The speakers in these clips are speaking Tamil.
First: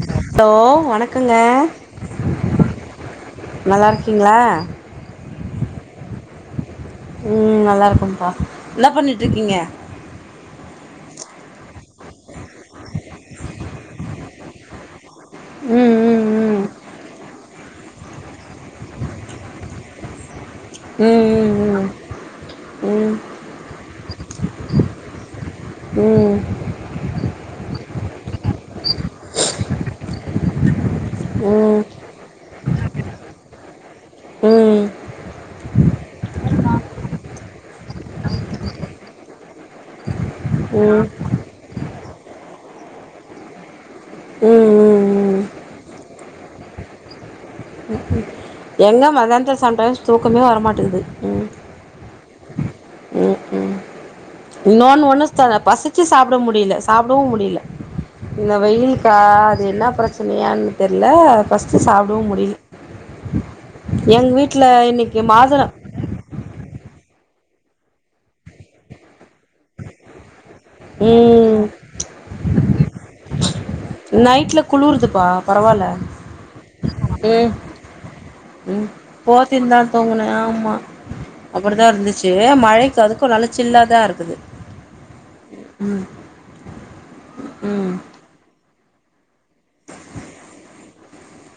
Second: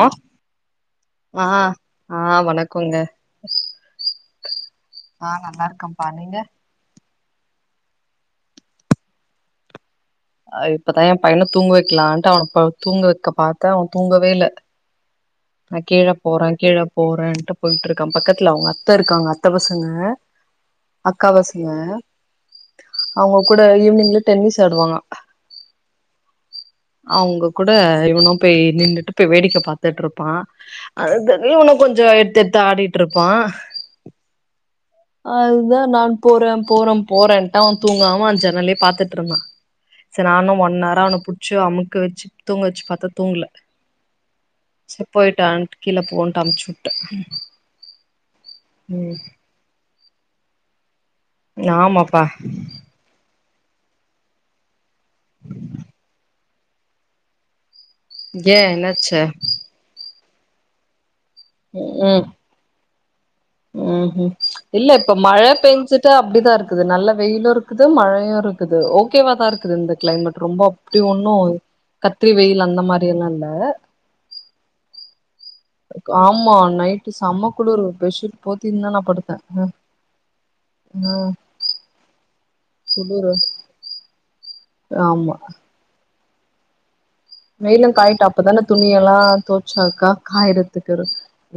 ஆ ஹலோ வணக்கங்க ஆ ஆ வணக்கோங்க நல்லா இருக்கீங்ளா ஆ நல்லா இருக்கம்பா நீங்க ம் நல்லா இருக்கம்ப்பா இன்னா பண்ணிட்ருக்கீங்க அ இப்பதா எ பையன தூங்க வெக்கலான்ட்டு அவன ப தூங்க வெக்க பாத்த அவ தூங்கவே இல்ல நா கீழ ம் போறே ம் கீழ போறன்ட்டு போயிட்ருக்கா பக்கத்துல அவுங்க அத்த இருக்காங்க அத்த பசங்க அக்கா பசங்க ம் ம் அவுங்க கூட ஈவினிங்ல டென்னிஸ் ஆடுவானா ம் அவுங்க கூட இவனும் போய் நின்னுட்டு போய் வேடிக்க பாத்துட்ருப்பா அதனியு இவனு ம் கொஞ்சோ எட்த்தெட்த்து ஆடிட்டுருப்பா ம் அதுதா நா போறே போறே போறேன்ட்டு அவ தூங்காமா ஜன்னலே பாத்துட்ருந்தா செரி நானு ம் ஒன்னாரா ம் அவன புட்ச்சு அமுக்கு வெச்சு தூங்க வெச்சு பாத்தா தூங்கல ம் செர் ம் போய்ட்டுவான்ட்டு கீழ போன்ட்டு அம்ச்சுவுட்ட எங்க மதான்துல சம்டைம்ஸ் தூக்கமே வரமாட்டேக்குது ம் ஆமாப்பா ம் ம் இன்னொன்னு ஒண்ணு ச பசிச்சு சாப்பிட முடியல சாப்பிடவு முடியில இந்த ஏ வெயில்க்கா என்னாச்சு அது இன்னா ப்ரெ ச்சனியான்னு தெரில ஃபஸ்ட்டு சாப்டவு ம் முடில ம் ம் இல்ல இப்ப மழ பெஞ்சுட் டு அப்டிதா இருக்குது நல்ல வெயிலு இருக்குது மழையு இருக்குது ஓகேவாதா இருக்குது இந்த க்ளைமேட் ரொம்ப அப்பிடி ஒண்ணு ம் கத்திரி வெயில் அந்த மாரி எல்லா இல்ல நைட்ல குளுருதுப்பா பரவால்ல ஆமா நைட்டு சம்ம ம் குளுரு பெஷ்ஷீட் ம் போத்திந்தா நா படுத்தே அ போத்தின் ஆ அப்படித்தா இருந்துச்சு மழைக்கு அதுக்கு குளுரு நல்லா சில்லாதா இருக்குது ஆமா ம் வெயிலு காயிட்டோ அப்பதான துணியெல்லா தோச்சாக்கா காயறத்துக்கொரு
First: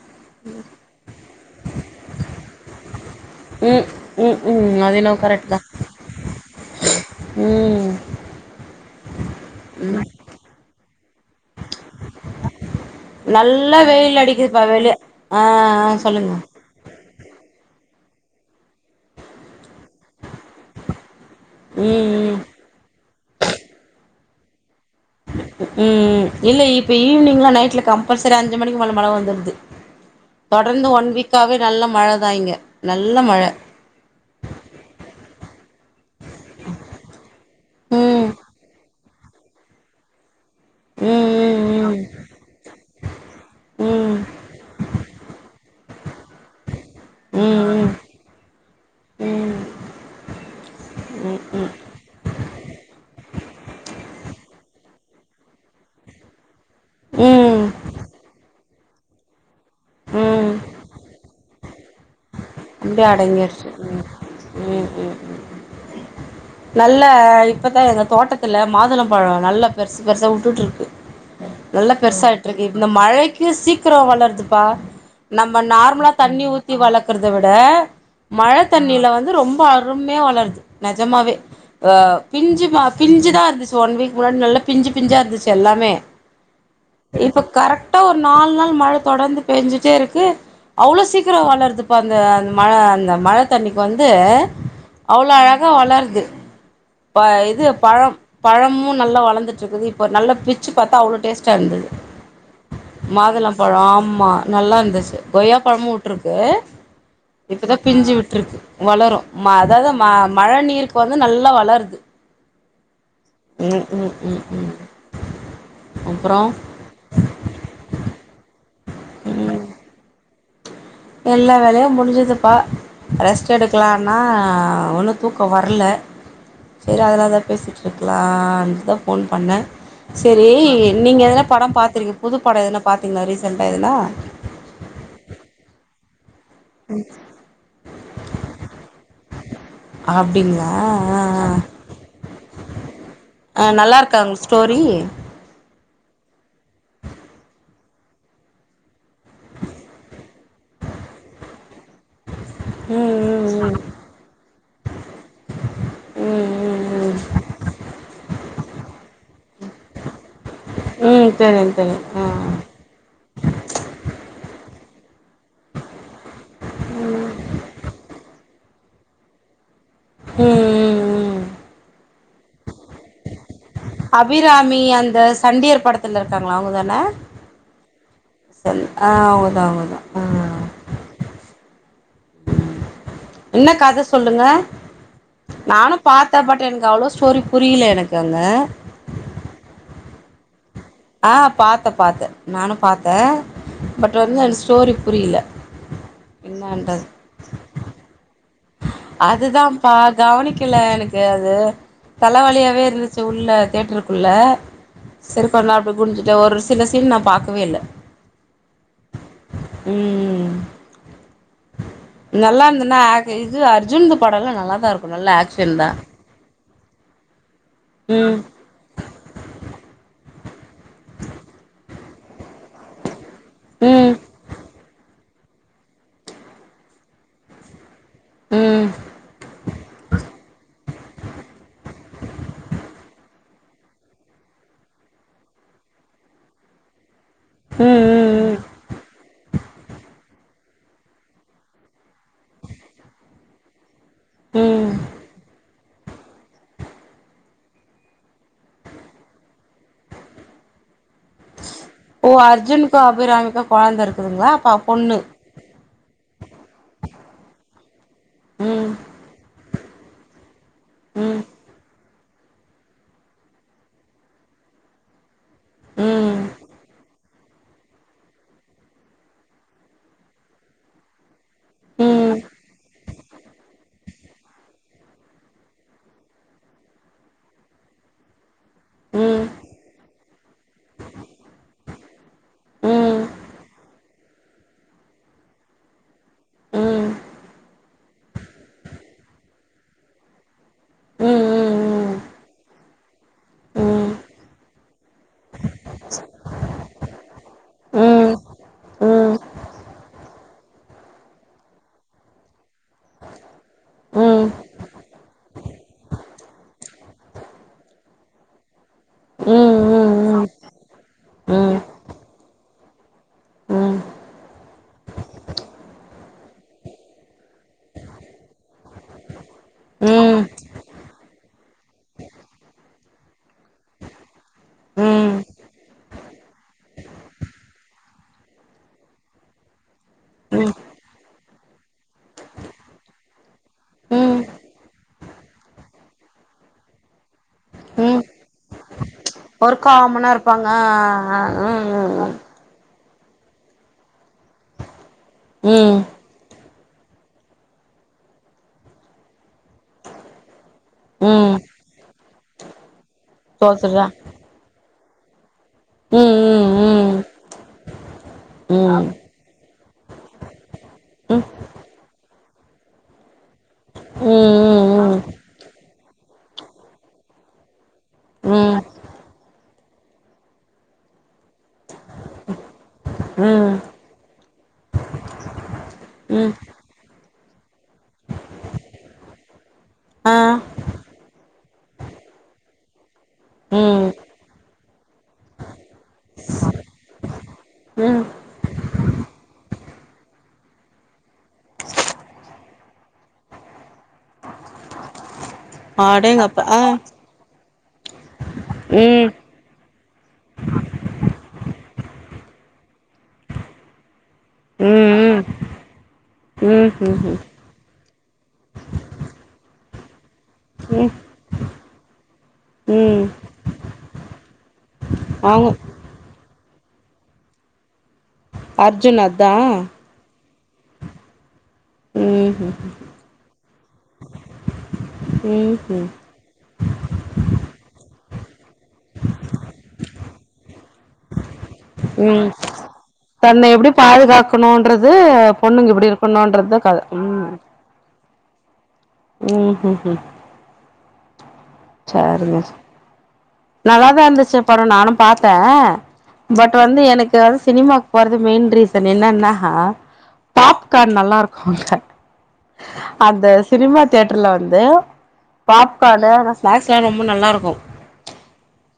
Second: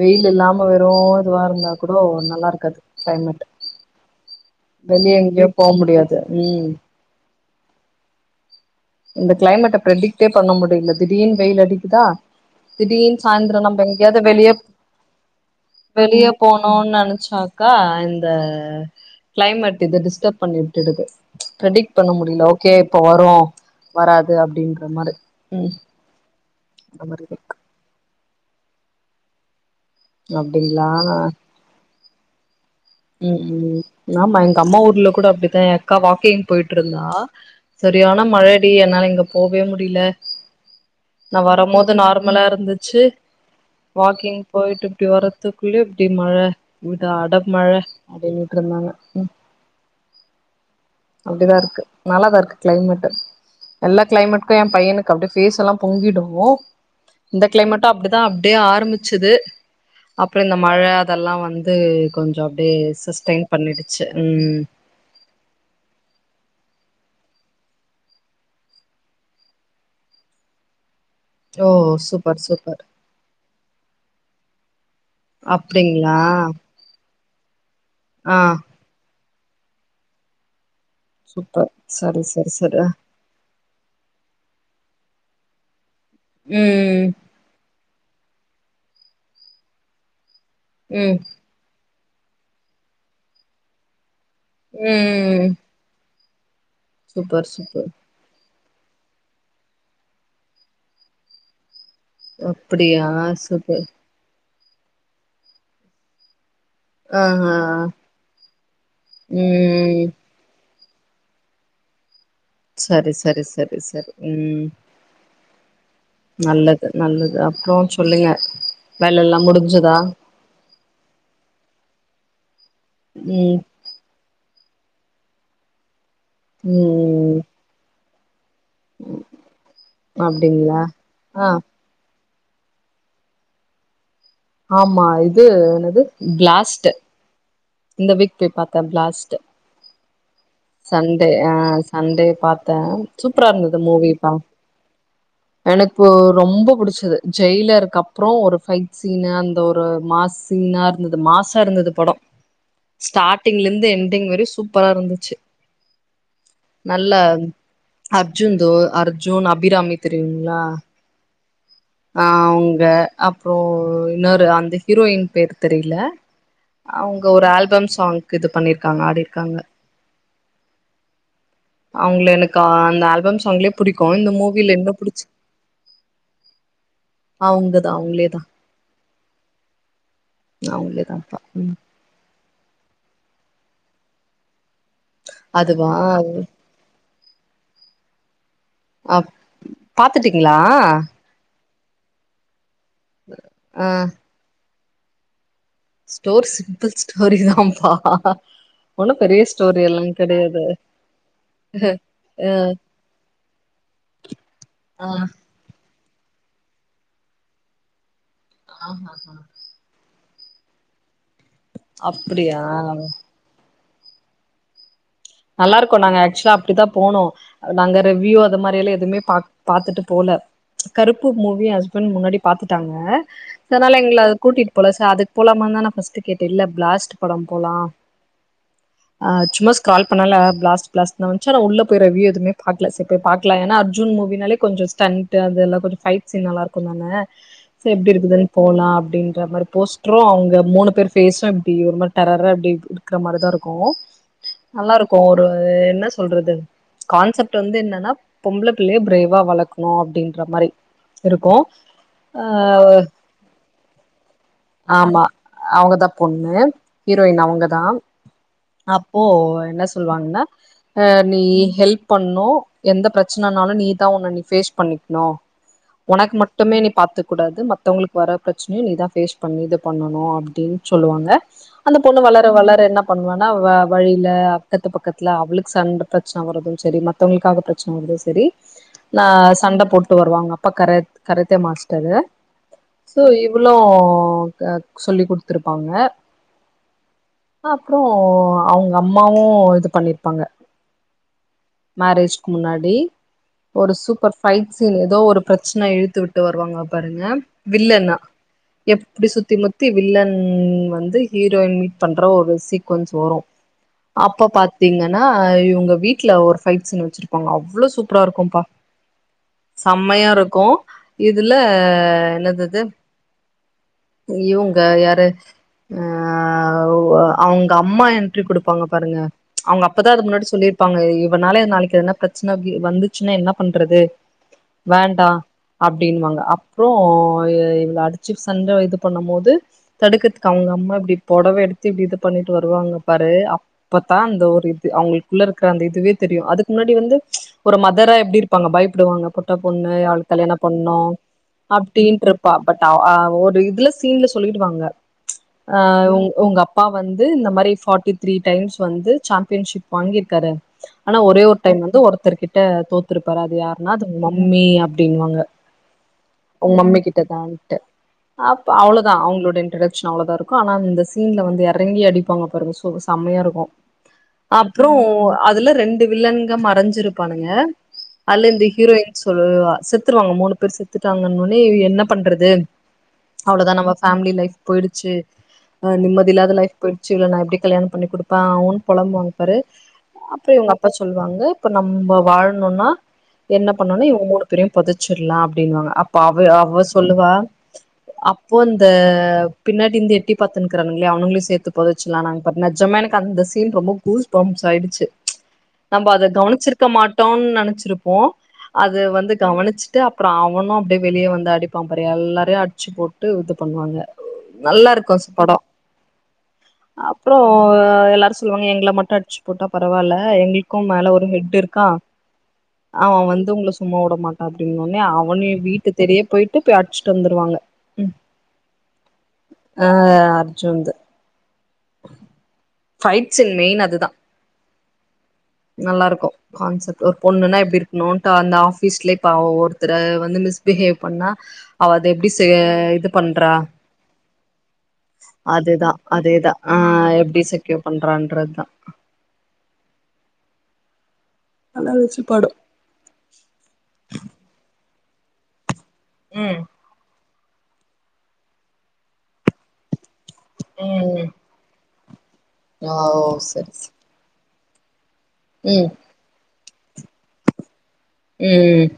வெயில் இல்லாம வெறு இதுவா இருந்தா கூடோ நல்லா இருக்காது கிளைமேட் ம் ம் ம் அதென்னவோ வெளிய எங்கேயு கரெக்ட்தா போ முடியாது ம் ம் இந்த கிளைமேட்ட ப்ரடிக்ட்டே பண்ண முடில திடீர்னு வெயில் அடிக்குதா திடீர்னு சாய்ந்திரோ நல்லா நம்ப எங்கயாது வெயில் அத வெளிய அடிக்குதுப்பா ஆ ஆ வெளிய சொல்லுங்க போனு ஒ நெனச்சாக்கா இந்த கிளைமேட் இதுது டிஸ்டப் பண்ணிட்டுருக்கு ப்ரடிக்ட் பண்ண ம் ம் முடில ஓகே இப்ப வரு வராது அப்டின்ற மாரி ம் இல்ல இப்ப அந்த மாரி ஈவினிங்லா இருக்கு நைட்ல கம்பல்சரி அஞ்சு மணிக்கு மேல மழ வந்துடுது தொடர்ந்து அப்டிங்களா ஒன் வீக்காவே நல்ல மழதா இங்க நல்ல மழ ம் ஆமா எங்க அம்மா ஊர்ல கூட அப்டித்தா அக்கா வாக் போய்ட்டுருந்தா சரியான ம் மழ அடி என்னால இங்க போவே முடில ம் நா வரும் போது ம் நார்மலாருந்துச்சு ம் ம் வாக்கிங் போய்ட்டு இப்டி வரத் துக்குள்ளயே இப்டி மழ இட அட மழ ம் ம் அப்டின்றாங்க ம் ம் ம் அப்டிதாருக்கு நல்லாதாருக்கு கிளைமேட்டு எல்லா கிளைமேட்க்கு ஏ பையனுக்கு அப்டியே பேபேஸ் எல்லா பொங்கிடு இந்த ம் கிளைமேட்டு அப்டிதா அப்டியே ஆரம்பிச்சது அப்றோ ம் இந்த மழ அதெல்லா வந்து து கொஞ்சோ அப்டியே சஸ்டென் அடங்கிருச்சு பண்ணிடுச்சு ம் ம் ம் நல்ல இப்பதா எங்க தோட்டத்துல மாதுளம் பழோ நல்லா பெருசு பெருசா வுட்டுட்டுருக்கு ஓ நல்லா சூப்பர் பெருசாயிட்ருக்கு சூப்பர் இந்த மழைக்கு சீக்கிரோ வளருதுப்பா நம்ம நார்மலா அப்டிங்களா தண்ணி ஊத் தி வளர்க்றத விட ஆ மழ தண்ணில வந்து ரொம்ப அருமையா வளருது நெஜமாவே சூப்பர் அ சரி சரி பிஞ்சுமா சரி பிஞ்சுதாருந்துச்சு ஒன் வீக் முன்னாடி நல்லா பிஞ்சு பிஞ்சாருந்துச்சு எல்லாமே ம் இப்ப கரெக்டா ஒரு நால் நாள் மழ தொடர்ந்து பெஞ்சுட்டேருக்கு அவ்ளோ ம் சீக்கிரோ வளறது இப்போ அந்த அந்த மழ அந்த மழ தண்ணிக்கு வந்து அவ்ளோ ம் அழகா வளருது ப சூப்பர் இது சூப்பர் பழம் பழமு நல்லா வளர்ந்துட்டுருக்குது இப்போ நல்ல பிச்சு பாத்தா அவ்ளோ டேஸ்ட்டாருந்துது அப்டியா மாதுளம் பழோ சூப்பர் ஆமா நல்லா இருந்துச்சு கொய்யா பழமு வுட்ருக்கு ஆ ஆ இப்போதா பிஞ்சு விட்டுருக்கு வளரு ம அதாவது ம் ம மழ நீருக்கு வந்து நல்லா வளருது சேரி சேரி சேரி ம் சேரி ம் ம் ம் அப்றோ நல்லது நல்லது அப்றோ சொல்லுங்க வேல எல்லாம் முடிஞ்சதா எல்லா வேலயு முடிஞ்சுதுப்பா ரெஸ்ட் ம் எடுக்கலா ஆனா ஒன்னு தூக்கோ வரல சேரி அதினால ம் தா பேசிட்ருக்லா ன் ஃபோன் பண்ணே சேரி அப்டிங்களா நீங்க எதனா ஆ படம் பாத்துருக்கீ புதுப்படோ எதுனா பாத்திங்களா ரீசண்டா எதுனா ஆமா இது என்னது பிளாஸ்டு இந்த வீக் போய் பாத்தோ பிளாஸ்டு அப்டிங்களா சண்டே ஆ சண்டே பாத்தே ஆ சூப்பராருந்துது நல்லாருக்கா மூவிப்பா உங்க ஸ்டோரி எனக்கு ரொம்ப புடிச்சது ஜெயிலர்க்கப்றோ ஒரு ஃபைட் சீனு அந்த ஒரு மாஸ் நல்லாருந்துது மாசாருந்தது படோ ம் ம் ஸ்டார்டிங்லந்து எண்டிங் வரைக்கு சூப்பராருந்துச்சு ம் நல்ல ம் அர்ஜுன் தோ அர்ஜுன் அபிராமி தெரியுங்ளா ம் தெரியு தெரியு அ அவுங்க அப்றோ இன்னொரு அந்த ஹீரோயின் பேரு தெரில அவுங்க ஒரு ஆல்பம் சாங்க்கு இது பண்ணிருக்காங்க ஆடிருக்காங்க ம் ம் ம் அவுங்ள எனக்கு அந்த ஆல்பம் ஸாங்ளே புடிக்கூ இந்த மூவியில அபிராமி இன்னூ அந்த புடிச் சண்டியர் படத்துல இருக்காங்கள அவுங்க தான அவங்கதா அவங்களேதா சண் ஆ அவுங்க தா அவுங்க தா ஆ அவுங்களே தாப்பா ம் என்ன கத சொல்லுங்க அதுவா நானும் பாத்த பட் ட்டு எனக்கு அவ்வளோ ஸ்டோரி புரியில எனக்கு அங்க அப் பாத்துட்டிங்ளா ஆ பாத்தே பாத்தே நானும் பாத்தே ஆ பட் வந்து ஸ்டோரி புரியில ஸ்டோரி சிம்பிள் ஸ்டோரி தாம்ப்பா அதுதாம்ப்பா கவனிக்கல எனக்கு அது தலவலியாவே இருந்துச்சு உள்ள தேட்ருக்குள்ள ஆ செரு கொ நா அப் குனிஞ்சிட்ட ஒரு சில சீன் நா பாக்கவே இல்ல ஆஹா ஹா ம் நல்லா அப்படியா இருந்தனா இது அர்ஜுன் இந்த படலா நல்லா தா இருக் நல்லா இருக்கூ நாங்க ஆக்சுலா அப்டித்தா போனோ நாங்க ம் ரிவ்யூ அது மாரி எல்லா எதுமே பாக் பாத்துட்டு போல கருப்பு மூவி ஹஸ்பண்ட் முன்னாடி பாத்துட்டாங்க சனால ம் எங்கள அதுக் கூட்டிட்டு போல சா அதுக்கு போலாமான் தா நா பர்ஸ்ட்டு கேட்டே இல்ல ப்ளாஸ்ட் படம் போலா ம் ஆ சும்மா ஸ்க்ரால் பண்ணால ப்ளாஸ்ட் ப்ளாஸ்ட்னு வந்ச்சி ஆனா உள்ள போய் ரிவ்யூ எதுமே பாக்ல சரி போய் பாக்லா ஏன்னா அர்ஜுன் மூவினாலே கொஞ்சோ ஸ்டண் ட்டு அதெல்லா கொஞ்சொ ஃபைட் சீன் நல்லா இருக்கூ தான ம் எப்டி இருக்குதுன் ம் போலா அப்டின்ற மாரி போஸ்ட்ரு அவுங்க மூணு பேர் ஃபேஸு இப்டி ஒரு மாரி டரரா அப்டி இருக்குற மாரிதா இருக்கூ ம் நல்லா ம் இருக்கூ ஒரு என்ன சொல்றது கான்செப்ட் வந்து என்னன்னா பொம்பளப்புள்ளய ப்ரேவா வளக்ணு அப்டின்ற மாரி இருக்கூ ஓ அர்ஜுனுகூ அபிராமிக்கூ கொழந்த இருக்குதுங்ளா ஆமா அவுங்கதா பொண்ணு ஹீரோயின் அவுங்கதா ம் அப்போ என்ன சொல்வாங்கன்னா அ ம் நீ ஹெல்ப் பண்ணூ எந்த பிரச்சனனாலு நீதா ஒன்ன நீ ஃபேஸ் பண்ணிக்கணு ம் ஒனக்கு மட்டுமே நீ பாத்துக் கூடாது மத்தவங்களுக்கு வர பிரச்சனையு நீதா ஃபேஸ் பண்ணி இது பண்ணணு அப்டின் சொல்லுவாங்க அந்த பொண்ணு ம் வளர வளர என்னப் பண்ணுவான்னா வ வழியில அக்கத்து பக்கத்துல அவளுக்கு சண்ட பிரச்சன வரதும் சரி ம மத்தவங்களுக்காக பிரச்சன வரதூ சரி நா ம் சண்ட போட்டு வருவாங்க அவுங்ப்பா கரத் கரத்த மாஸ்ட்டரு ம் ம் சே இவ்ளூ க சொல்லி் குடுத்துருப்பாங்க ம் அப்றோ அவுங்க அம்மாவு இது பண்ணிருப்பாங்க ம் ம் ம் மேரேஜ்க்கு முன்னாடி ஒரு ம் சூப்பர் ஃபைட் சீன் எதோ ஒரு பிரச்சன இழுத்து விட்டு வருவாங்க பாருங்க வில்லன்னா ம் ம் எப்டி ம் சுத்தி முத்தி வில் வில்லன் வந்து ஹீரோயின் பண்ற ஒரு சீக்வன்ஸ் வரு ம் அப்ப பாத்தீங்கன்னா ஆ இவுங்க வீட்ல ஒரு ஃபைட்ஸீன் வச்சிருப்பாங்க அவ்ளோ சூப்பரா இருக்கும்ப்பா ம் ம் ம் செம்மையா இருக்கூ இதுல என்னதுது இவுங்க யாரு அ அவுங்க அம்மா என்ட்ரி குடுப்பாங்க பாருங்க அவங்க அப்தா ம் அது ம் முன்னாடி சொல்லியிருப்பாங்க இவனால நாளைக்கு எதன ப்ரச்சனெ வந்துச்சுன்னா என்ன பண்றது ம் வேண்டான் அப்டின் வாங்க அப்புறம் இவள அடிச்சு சண்டெ இது பண்ணும் போது தடுக்கத்துக்கு அவங்க அம்மா இப்டி புடவ எடுத்து இப்டி இது பண்ணிட்டு வருவாங்க பாரு அப் அப்பத்தா அந்த ஒரு இது அவங்களுக்குள்ள இருக்ற அந்த இதுவே தெரியுன் அதுக்கு முன்னாடி வந்து ஒரு மதரா ம் எப்டி இருப்பாங்க பயப்படுவாங்க பொட்டா ஒரு பொண்ணு காமனா அவளுக்கு கல்யாணம் இருப்பாங்க பண்ணும் ஆ அப்டின்ட்ருப்பா பட் அ ஒ ஒரு இதுல சீன்ல சொல்லிட்டுவாங்க ம் ம் அம் உங்க அப் அப்பா வந்து இந்த மாரி பார்ட்டி த்ரீ டைம்ஸ் வந்து சாம்பியன்ஷிப் வாங்கியிருக்காரு ஆனா ஒரே ம் ஒரு டைம் வந்து ஒருத்தர் கிட்ட தோத்துருப்பார் அது யாருன்னா தோத்துட்டா அதுங்க மம்மி அப்டின்வாங்க ம் ம் உங்க மம்மி ம் கிட்ட தான்ட்டு அப் ம் அவ்ளோதா அவங்களோட இன்ரோடக்ஷன் அவ்ளோதா இருக் ஆனா அந்த ம் சீன்ல வந்து எறங்கி அடிப்பாங்க பாருங்க செம்மையா இருக்குன் அப்புறோ ம் ம் அதுல ரெண்டு வில்லன்ங்க மறைஞ்சிருப்பானுங்க அல்ல ம் இந்த ம் ஹீரோயின் சொல்லவ செத்துருவாங்க மூணு பேர் செத்துட்டாங்கன்னனே என்ன பண்றது அவ்ளோதா ம் நம்ம ஃபேமிலி லைஃப் போயிடுச்சு அ நிம்மதி ம் இல்லாத லைப் போயிடுச்சு இவள நா எப்டி கல்யாண பண்ணி குடுப்பேன் அவன்னனு பொழம்புவாங்கப்பாரு ஆ அப்புறம் இவங்க அப்பா சொல்லுவாங்க இப்ப நம்ப வாழணும்னா என்ன பண்ணனு ம் இவங்க மூணு பேரையும் பொதச்சிடலாம் அப்டின்னுவாங்க அப்ப அவ அவ சொல்லுவா ம் அப்போ இந்த பின்னாடி இருந்து எட்டி பாத்துன்னக்கிறானுங்கல்லையா அவனுங்களே சேத்து பொதச்சுலாங்க நஜமா எனக்கு அந்த சீன் ரொம்ப கூஸ் பம்ஸ் ஆயிடுச்சு நம்ப அத அடேங்கப்பா ஆ கவனிசிருக்க மாட் டவுன் நெனசிருப்போம் அது ம் வந்து கவனிசிட்டு அப்புறம் அவனும் அப்டியே வெளியே வந்து அடிப்பான் எல்லாரையும் அடி ச்சி போட்டு இது பண்ணுவாங்க நல்லா ம் இருக்கும் ம் படம் ம் ம் ம் அப்புறம் எல்லாக் இவாங்க எங்கள மட்டு அடிச்சு போட்டா பரவால்ல எங்களுகும் ம் மேல ஒரு எட் இருக்கான் ம் அவன் வந்து உங்கள சும்மா உட மாட்டா அப்டின்னோன்னே அவ ஒடனே அவங்க வீட்டு தேடியே போயிட்டு போய் அடிச்சுட்டு வந்துருவாங்க அர்ஜுன் அதா ஆ அர்ஜுன்து ம் ம் ஃப்ஹைட் சீன் மெயின் அது தான் ம் ம் நல்லாருக்கும் கான்செப்ட் ஒரு பொண்ணுன்னா இப்டி இருகணும் அந்த ஆபீஸ்ல இப்ப ஒ ஒருத்தர வந்து மிஸ்பிகேவ் பண்ணா அவ அத எப்டி செ ம் இது பண்றா தன்னை எப்டி பாதுகாக் இப்பநன்றது பொண்ணுங்க இப்டி இருகணுன்றதுதா கதை ஒகே பண்றான்றது தா ம் ம் ம் நல்லா இருந்துச்சு படோ சரிங்க நல்லாதா இருந்துச்சி அப்பறம் நானும் பாத்தே ம் பட் இப்ப வந்து எனக்கு வந்து சினிமாக்கு போறது மெயின் ரீசன் என்னன்னா பாப்கார்ன் ம் நல்லா இருக் குன்ல ஓ அந்த சரி சரி சினிமா த்யேடர்ல வந்து ம் பாப்கானு அந்த ஸ்நாக்ஸ்ல்லா ரொம்ப நல்லா இருக்கும் ம் ம்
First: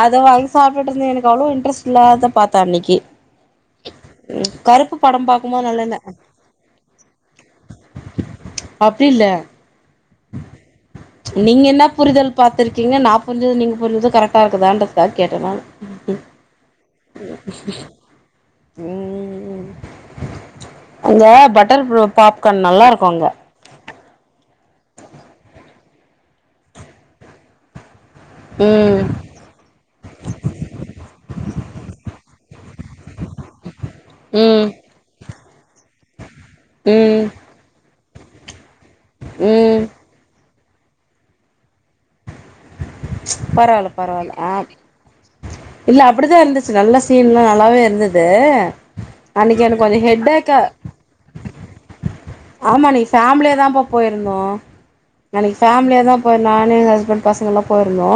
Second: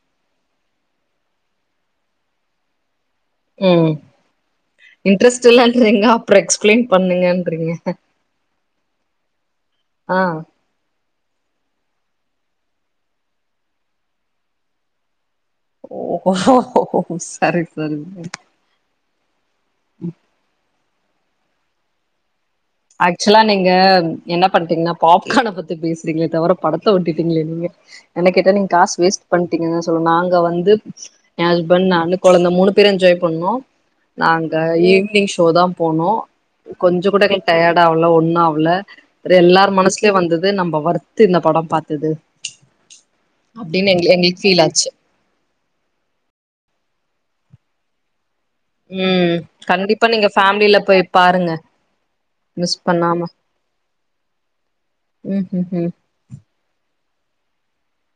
அதவாங்கி சாப்ட்ட்டு இருந்த எனக்கு அவ்ளவு இன்ட்ரெஸ்ட் இல்ல அதா பாத்தே அன்னைக்கி ம் இன்ட்ரெஸ்ட் பாக்கும்போது நல்லா இல்ல இல்லான்றீங்க அப்புறம் எக்ஸ்பிளைன் பண்ணுங்கன்றீங்க அப்டி இல்லை ஆன் நீங்க என்ன புரிதல் பாத்திருக்கீங்க நான் புரிஞ்சும் நீங்க புரிஞ்சதும் கரெக்டா இருக்குதான்தா கேட்டன் நானு ஓ சரி சரி ம் இந்த பட்டர் ப்ரோ பாப் ஆச்சுலா நீங் க என்ன பண்ட்டீங்னா பாப்கான பத்தி பேஸ்றிங்ளே தவர படத்த ஓட்டிட்டிங்ளே நீங்க என்ன கேட்டா நீங்க காஸ் ம் வேஸ் பண்ணிட்டிங்கதா சொல்லு நாங்க வந்து ஏ ஹஸ்பண்ட் நானு கொழந்த பேரு என்ஜாய் பண்ணோ நாங்க ம் ஈவினிங் ஷோதா போனோ கொஞ்ச ம் கூட ஹெ டயட் ஆவுல ஒன்னு ஆவ்ல இரு எல்லார் ம் மனஸ்லோ வந்தது நம்ப வர்த்து இந்த பட பாத்தது பரவால்ல அப்டின் எங்ளு பரவால்ல எங்ளுக் ஃபீல் ஆ ஆச்சு இல்ல அப்புடிதா இர்ந்துச்சு நல்ல சீன்ல்லா நல்லாவே இருந்துது ம் கண்டிப்பா நீங்க ஃபேம்லில போய் பாருங்க மிஸ் ஆமா அன்னக் பண்ணாம ஃபேம்லியாதாப்பா போயருந்தோ நா ம் இன்னக் ம் ம் ஃபேம்லியாதா போயிர் நானு எங் ஹஸ்பண்ட் பசங்கள்லா போயிருந்தோ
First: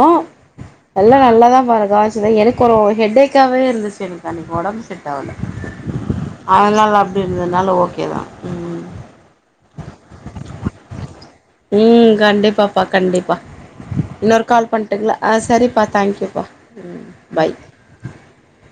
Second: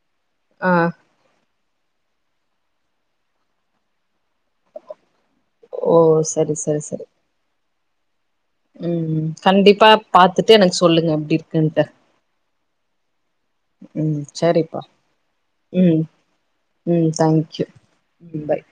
அ எல்லா நல்லாதா பாரு காவிச்சுத எனுக்கு ஒரு ஹெட்டேக்காவே இருந்துச்சு எனக்கு அன்னக் ஒடம் செரி டவுல ஓ சரி சரி அதனால சரி அப்டி இர்ந்துதுனால ஓகேதா ம் ம் கண்டிப்பா பாத்துட்டு எனக் சொல்லுங்க அப்டிற் ம் கண்டிப்பாப்பா கண்டிப்பா ம் இன்னொரு கால் சரிப்பா பண்ட்டுங்ளா அ சரிப்பா ம் தேங்கயூபா ம் பாய் ம் பாய்